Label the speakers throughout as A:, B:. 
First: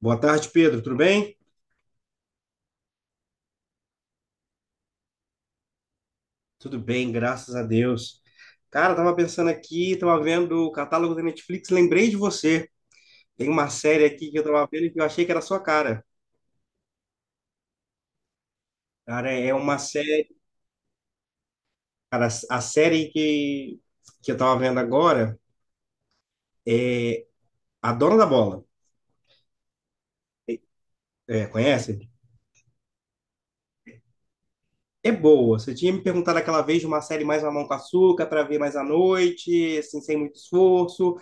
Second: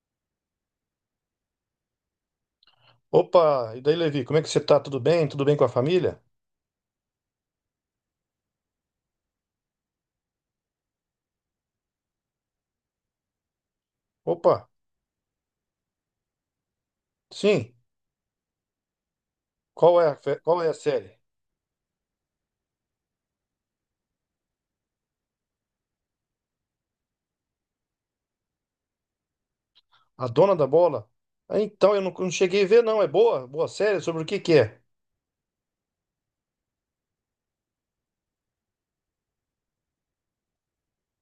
A: Boa tarde, Pedro. Tudo bem?
B: Opa, e daí, Levi, como é que você tá? Tudo bem? Tudo bem com a família?
A: Tudo bem, graças a Deus. Cara, tava pensando aqui, tava vendo o catálogo da Netflix, lembrei de você. Tem uma série aqui que eu tava
B: Opa,
A: vendo que eu achei que era a sua cara.
B: sim.
A: Cara, é uma série,
B: Qual é a série?
A: cara, a série que, Que eu tava vendo agora, é A Dona da Bola.
B: A Dona da Bola?
A: É,
B: Ah, então,
A: conhece?
B: eu não cheguei a ver, não. É boa? Boa série? Sobre o que que é?
A: É boa. Você tinha me perguntado aquela vez de uma série mais mamão com açúcar para ver mais à noite, assim, sem muito esforço.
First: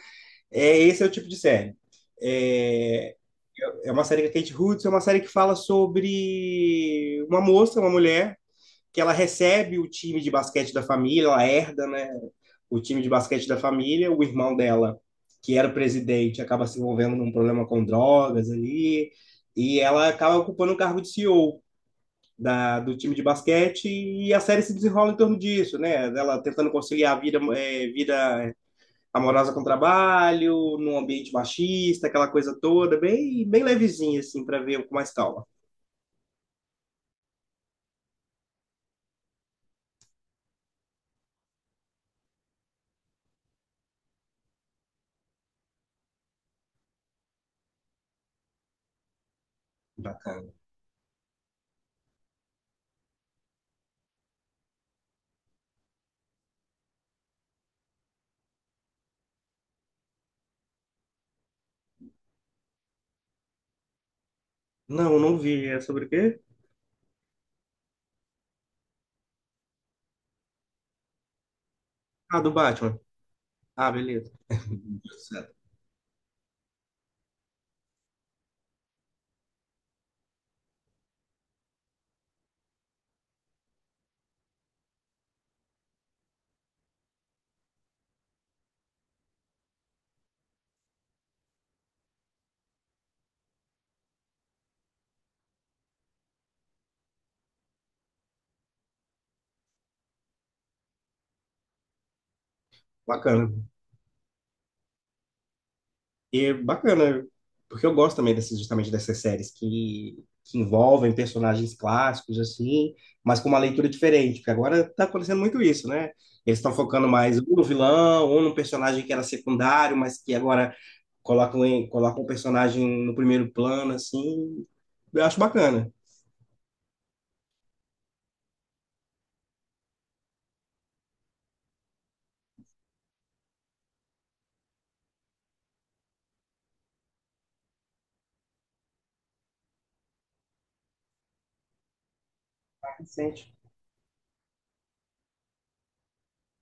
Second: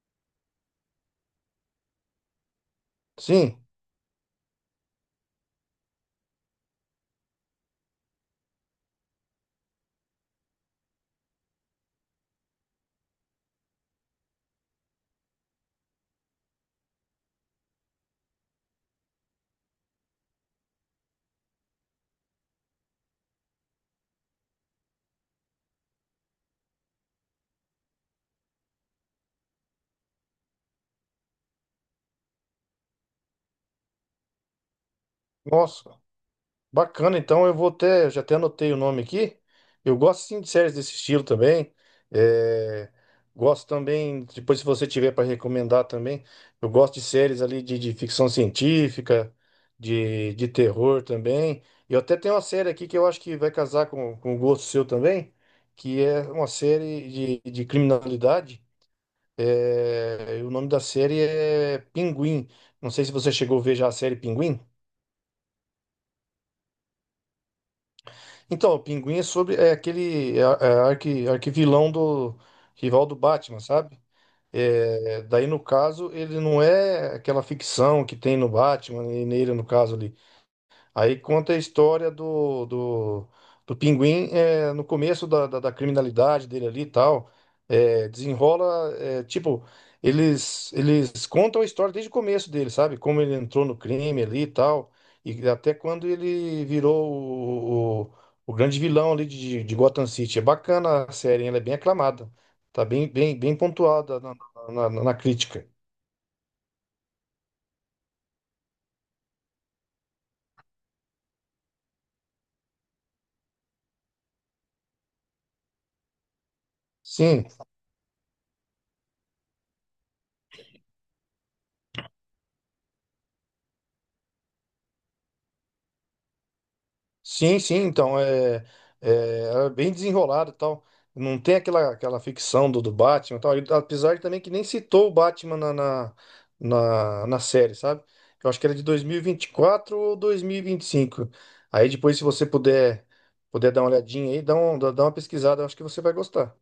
A: É, esse é o tipo de série. É,
B: Sim.
A: é uma série com a Kate Hudson, é uma série que fala sobre uma mulher, que ela recebe o time de basquete da família, ela herda, né, o time de basquete da família. O irmão dela, que era o presidente, acaba se envolvendo num problema com drogas ali, e ela acaba ocupando o cargo de CEO do time de basquete, e a série se desenrola em torno disso, né, dela tentando conciliar a vida, vida amorosa com trabalho, num ambiente machista, aquela coisa toda, bem, bem levezinha, assim, para ver com mais calma.
B: Nossa. Bacana, então eu vou até, Eu já até anotei o nome aqui. Eu gosto sim de séries desse estilo também. É, gosto também, depois se você tiver para recomendar também, eu gosto de séries ali de ficção científica, de
A: Bacana.
B: terror também. E eu até tenho uma série aqui que eu acho que vai casar com o gosto seu também, que é uma série de criminalidade. É, e o nome da série é Pinguim. Não sei se você chegou a ver já a série Pinguim.
A: Não, não vi. É sobre o quê?
B: Então, o Pinguim é sobre é aquele é, é, arqui, arquivilão do
A: Ah, do Batman.
B: rival do Batman,
A: Ah,
B: sabe?
A: beleza.
B: É, daí
A: Certo.
B: no caso ele não é aquela ficção que tem no Batman e nele no caso ali. Aí conta a história do, do pinguim no começo da criminalidade dele ali e tal. Desenrola, tipo, eles contam a história desde o começo dele, sabe? Como ele entrou no crime ali e tal. E até quando ele virou o grande vilão ali de Gotham City. É bacana a série, hein? Ela é bem aclamada. Tá
A: Bacana.
B: bem pontuada na crítica.
A: E é bacana, porque eu gosto também dessas, justamente dessas séries que envolvem personagens clássicos, assim, mas com uma leitura diferente, porque agora tá acontecendo muito isso, né? Eles estão focando mais ou
B: Sim.
A: no vilão, ou num personagem que era secundário, mas que agora colocam um personagem no primeiro plano, assim. Eu acho bacana.
B: Sim, sim, então é, É bem desenrolado e tal. Não tem aquela ficção do Batman e tal. E, apesar de também que nem citou o Batman na série, sabe? Eu acho que era de dois mil e vinte e quatro ou dois mil e vinte e cinco. Aí depois, se você puder,
A: Sente.
B: Puder dar uma olhadinha aí, dá, um, dá dá uma pesquisada, eu acho que você vai gostar.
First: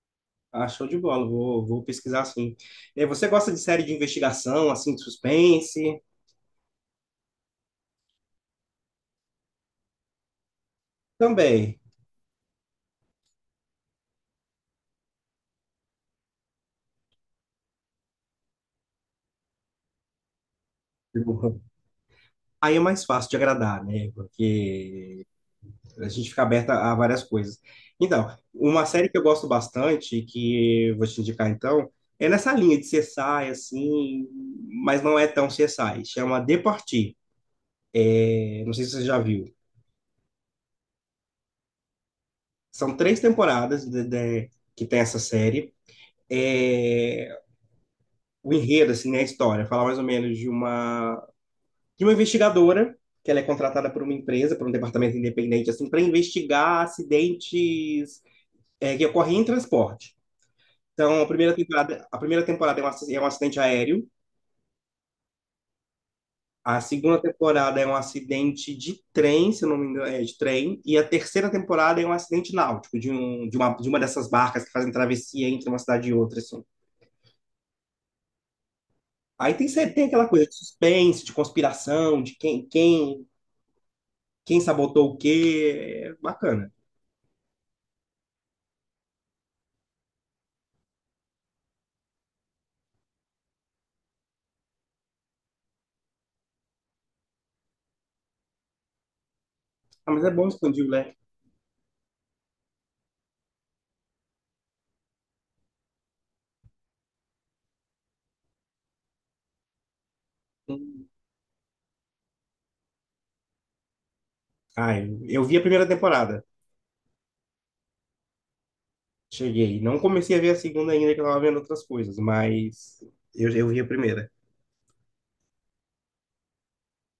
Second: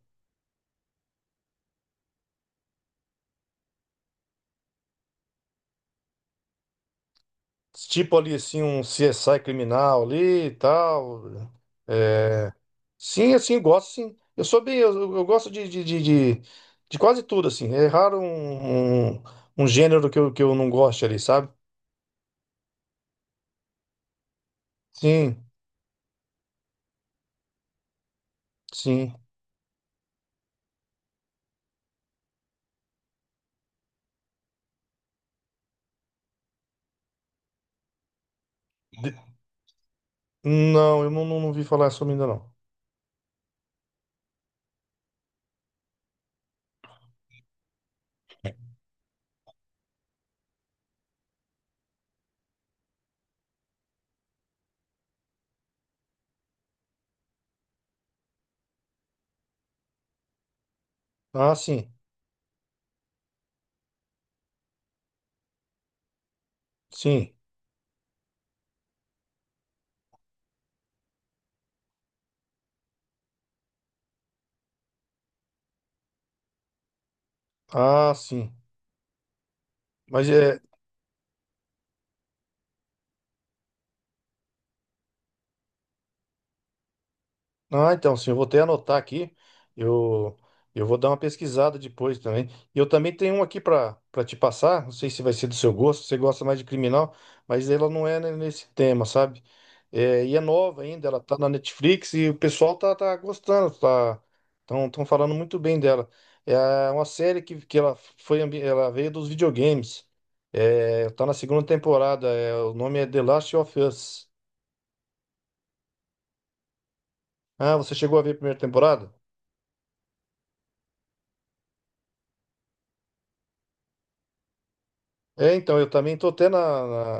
A: Ah, show de bola, vou pesquisar assim. Você gosta de série de investigação, assim, de suspense?
B: Tipo ali assim, um CSI criminal ali e tal.
A: Também.
B: é, Sim, assim, gosto sim. Eu sou bem, Eu gosto de- de quase tudo, assim. É raro um gênero que eu não goste ali,
A: Tipo,
B: sabe?
A: aí é mais fácil de agradar, né? Porque
B: Sim,
A: a gente fica aberto a várias coisas. Então, uma série
B: sim.
A: que eu gosto bastante, que eu vou te indicar então, é nessa linha de CSI, assim, mas não é tão CSI. Chama The Party. Eu não sei se você já
B: De-
A: viu.
B: não, eu não vi falar sobre ainda não.
A: São três temporadas que tem essa série. É, o enredo, assim, né, a história, fala mais ou menos de uma investigadora que ela é contratada por uma empresa, por um departamento independente, assim, para investigar acidentes que ocorrem em transporte. Então,
B: Ah, sim,
A: a primeira temporada é um é um acidente aéreo, a segunda
B: sim.
A: temporada é um acidente de trem, se eu não me engano, é de trem, e a terceira temporada é um acidente náutico, de uma dessas barcas que fazem travessia entre uma cidade e outra, assim.
B: Ah, sim.
A: Aí tem, sempre- tem aquela
B: Mas
A: coisa de
B: é,
A: suspense, de conspiração, quem sabotou o quê. É bacana.
B: ah, então, sim, eu vou até anotar aqui. Eu, eu vou dar uma pesquisada depois também. E eu também tenho um aqui para te passar. Não sei se vai ser do seu gosto, se você gosta mais de criminal, mas ela não é nesse tema, sabe?
A: Ah, mas
B: É,
A: é
B: e é
A: bom
B: nova
A: expandir o
B: ainda,
A: leque.
B: ela tá na Netflix e o pessoal tá gostando, tão falando muito bem dela. É uma série que ela foi, ela veio dos videogames.
A: Hum.
B: É, tá na segunda temporada. É, o nome é The Last of Us.
A: Ah, eu vi a primeira temporada.
B: Ah, você chegou a ver a primeira temporada?
A: Cheguei. Não comecei a ver a segunda ainda, que eu tava vendo outras coisas, mas eu vi a primeira.
B: É, então, eu também tô até na,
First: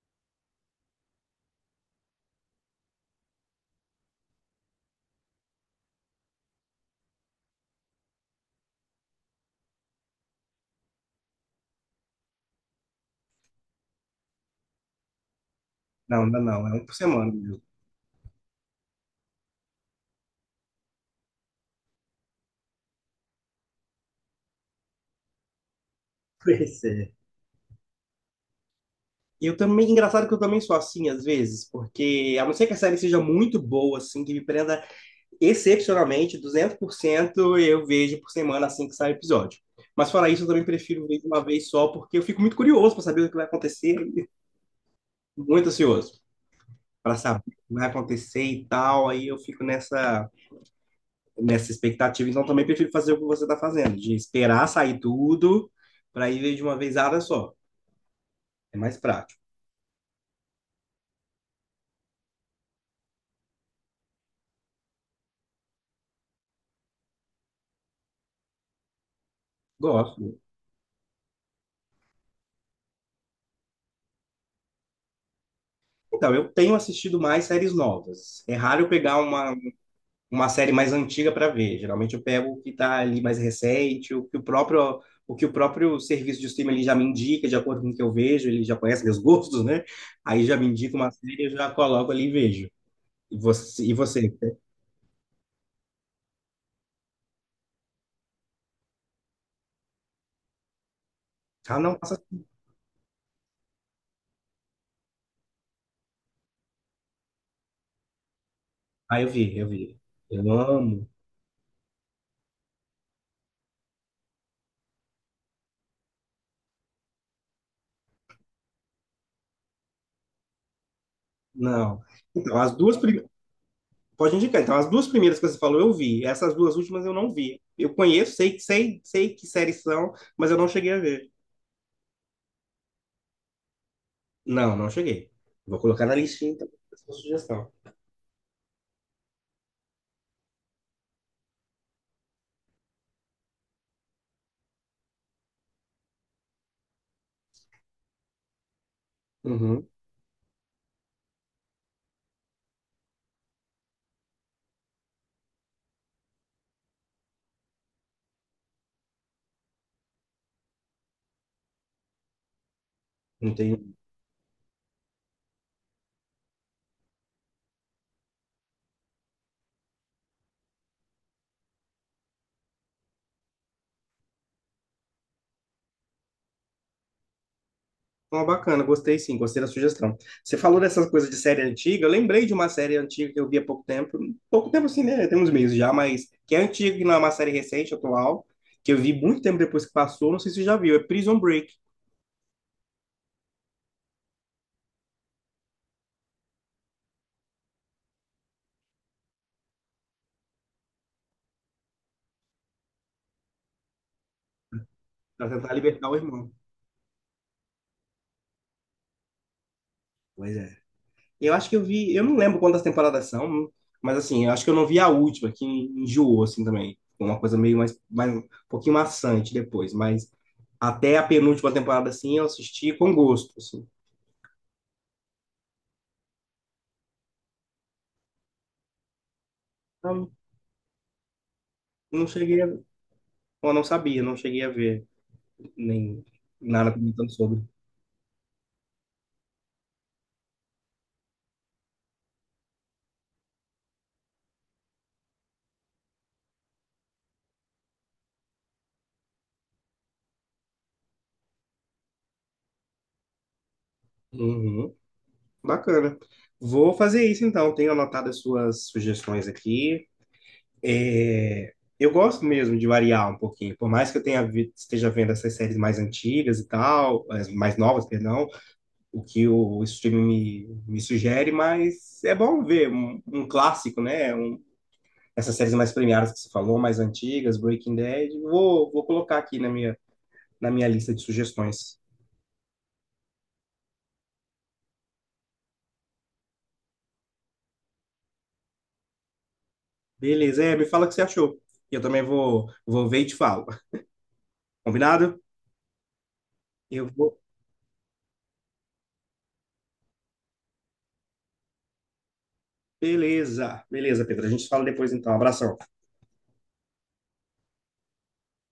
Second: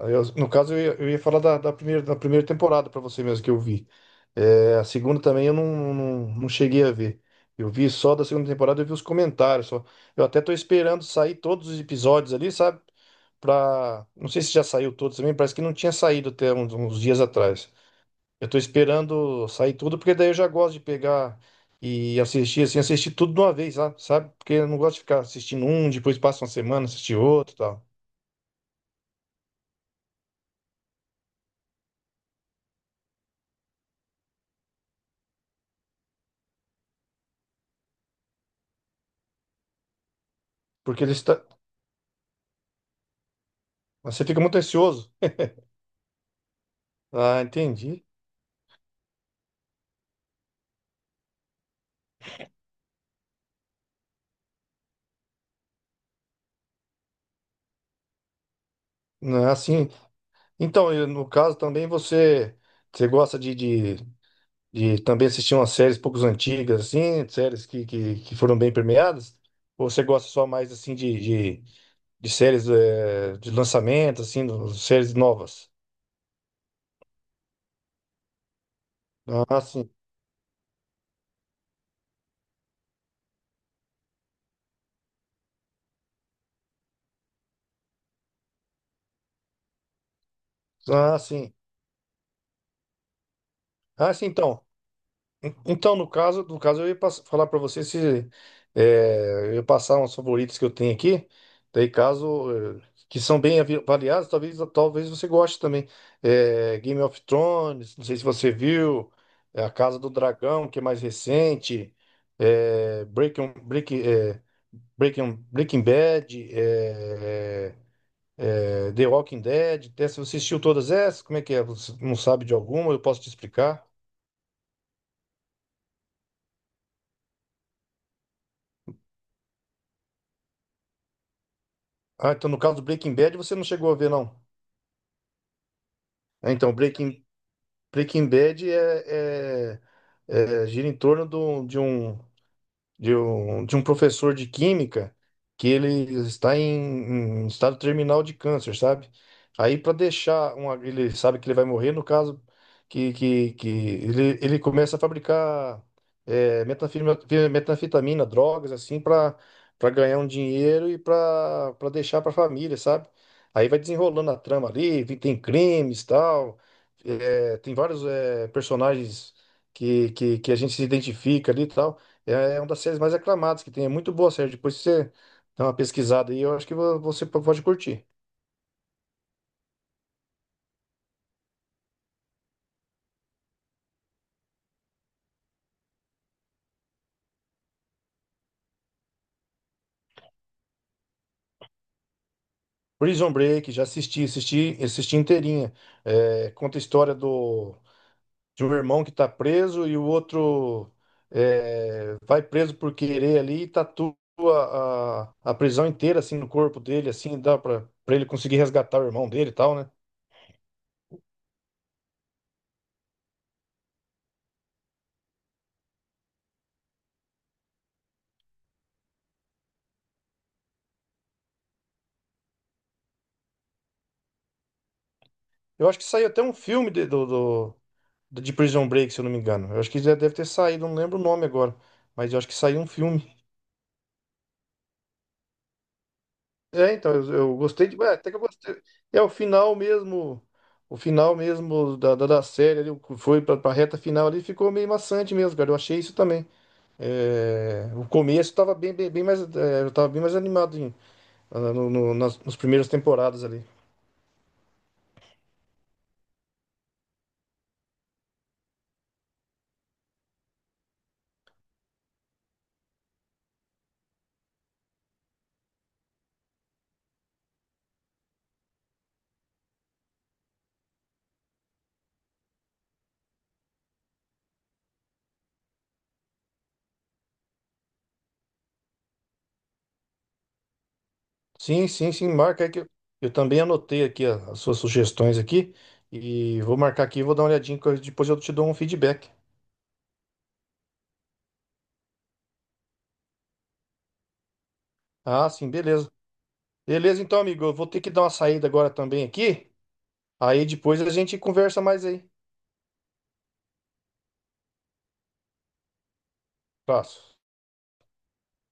B: na- eu- no caso, eu ia falar da primeira temporada pra você mesmo que eu vi. É, a segunda também eu não cheguei a ver. Eu vi só da segunda temporada, eu vi os comentários só. Eu até tô esperando sair todos os episódios ali, sabe? Pra, não sei se já saiu todos também, parece que não tinha
A: Não,
B: saído
A: ainda
B: até
A: não. É um por
B: uns dias
A: semana, viu?
B: atrás. Eu tô esperando sair tudo, porque daí eu já gosto de pegar e assistir, assim, assistir tudo de uma vez, sabe? Sabe? Porque eu não gosto de ficar assistindo um, depois passa uma
A: Pois
B: semana,
A: é.
B: assistir outro e tal.
A: Eu também, engraçado que eu também sou assim às vezes, porque a não ser que a série seja muito boa, assim, que me prenda excepcionalmente, 200% eu vejo por semana assim que sai o episódio. Mas fora isso, eu também
B: Porque
A: prefiro
B: ele
A: ver de
B: está.
A: uma vez só, porque eu fico muito curioso para saber o que vai acontecer,
B: Você fica muito ansioso.
A: muito ansioso para saber
B: Ah,
A: o que vai
B: entendi.
A: acontecer e tal. Aí eu fico nessa, nessa expectativa. Então também prefiro fazer o que você está fazendo, de esperar sair tudo para ir ver de uma vezada só. É mais prático.
B: Não, é assim. Então, e no caso também você. Você gosta de também assistir umas séries poucos antigas, assim, séries que foram bem premiadas? Ou você gosta
A: Gosto.
B: só mais assim de, de séries de lançamento, assim, séries novas?
A: Então, eu tenho assistido mais séries novas. É raro eu pegar
B: Ah, sim.
A: uma série mais antiga para ver. Geralmente eu pego o que está ali mais recente, o que o próprio serviço de streaming ele já me indica, de acordo com o que eu vejo, ele já conhece meus gostos, né? Aí já me indica uma
B: Ah,
A: série, eu
B: sim.
A: já coloco ali e vejo. E
B: Ah, sim,
A: você?
B: então. No caso, falar para você se é, eu ia passar uns favoritos que eu tenho aqui,
A: Ah,
B: daí
A: não, passa. Assim.
B: caso eh, que são bem avaliados, talvez você goste também. É, Game of Thrones, não sei se você viu,
A: Ah,
B: é,
A: eu
B: A Casa
A: vi.
B: do
A: Eu
B: Dragão, que é mais
A: amo.
B: recente, é, Breaking Bad, é, The Walking Dead. Até se você assistiu todas essas, como é que é? Você
A: Não.
B: não sabe de
A: Então, as
B: alguma?
A: duas
B: Eu posso te
A: primeiras.
B: explicar.
A: Pode indicar. Então, as duas primeiras que você falou, eu vi. Essas duas últimas eu não vi. Eu conheço, sei que séries são, mas eu não cheguei a ver.
B: Ah, então no caso do Breaking Bad você não chegou a ver, não.
A: Não, não cheguei. Vou colocar na listinha,
B: É,
A: então,
B: então,
A: essa
B: Breaking,
A: sugestão.
B: Breaking Bad gira em torno de um professor de química que ele está em estado terminal de câncer, sabe? Aí
A: Uhum,
B: para deixar uma, ele sabe que ele vai morrer, no caso que ele começa a fabricar metanfetamina, drogas assim para ganhar um dinheiro e para deixar para a família, sabe? Aí vai
A: entendi.
B: desenrolando a trama ali, vi- tem crimes, tal, é, tem vários é, personagens que a gente se identifica ali, e tal. É é uma das séries mais aclamadas que tem. É muito boa a série. Depois você dá uma pesquisada aí, eu acho que você pode curtir.
A: Uma bacana, gostei sim, gostei da sugestão. Você falou dessas coisas de série antiga, eu lembrei de uma série antiga que eu vi há pouco tempo assim, né? Tem uns meses já, mas que é antiga, que não é uma série recente, atual, que eu vi muito tempo depois que passou, não sei se você já viu, é Prison Break,
B: Prison Break, já assisti, assisti inteirinha. É, conta a história do, de um irmão que tá preso e o outro é, vai preso por querer ali e tatua
A: pra
B: a
A: tentar
B: prisão
A: libertar o
B: inteira assim no
A: irmão.
B: corpo dele, assim, dá pra, pra ele conseguir resgatar o irmão dele e tal, né?
A: Pois é. Eu acho que eu vi, eu não lembro quantas temporadas são, mas assim, eu acho que eu não vi a última, que enjoou assim também. Foi uma coisa meio mais um pouquinho maçante depois, mas até a penúltima temporada assim eu assisti com gosto, assim.
B: Eu acho que saiu até um filme de, do, do- do- de Prison Break, se eu não me engano. Eu acho que já deve ter saído, não lembro o nome agora.
A: Não
B: Mas eu acho que
A: cheguei a...
B: saiu um filme.
A: Eu não sabia, não cheguei a ver nem nada
B: É, então,
A: comentando
B: eu
A: sobre.
B: gostei de. É, até que eu gostei. É o final mesmo. O final mesmo da série ali, o que foi pra, pra reta final ali, ficou meio maçante mesmo, cara. Eu achei isso também. É, o começo tava bem mais. É, eu tava bem mais animado nas primeiras temporadas ali.
A: Uhum, bacana. Vou fazer isso então. Tenho anotado as suas sugestões aqui. É, eu gosto mesmo de variar um pouquinho. Por mais que eu tenha esteja vendo essas séries mais antigas e tal, as mais novas, perdão, o que o streaming me sugere, mas é bom ver um clássico, né? Um- essas séries mais premiadas que você falou, mais antigas, Breaking Bad. Vou colocar aqui na minha lista de
B: Sim,
A: sugestões.
B: sim, sim, marca aí que eu também anotei aqui as suas sugestões aqui e vou marcar aqui, vou dar uma olhadinha, que eu- depois eu te dou um feedback.
A: Beleza, é, me fala o que você achou. E eu também vou ver e te falo. Combinado?
B: Ah, sim, beleza.
A: Eu
B: Beleza,
A: vou.
B: então, amigo, eu vou ter que dar uma saída agora também aqui, aí depois a gente conversa mais aí.
A: Beleza, beleza, Pedro. A gente se fala depois então. Abração.
B: Abraço.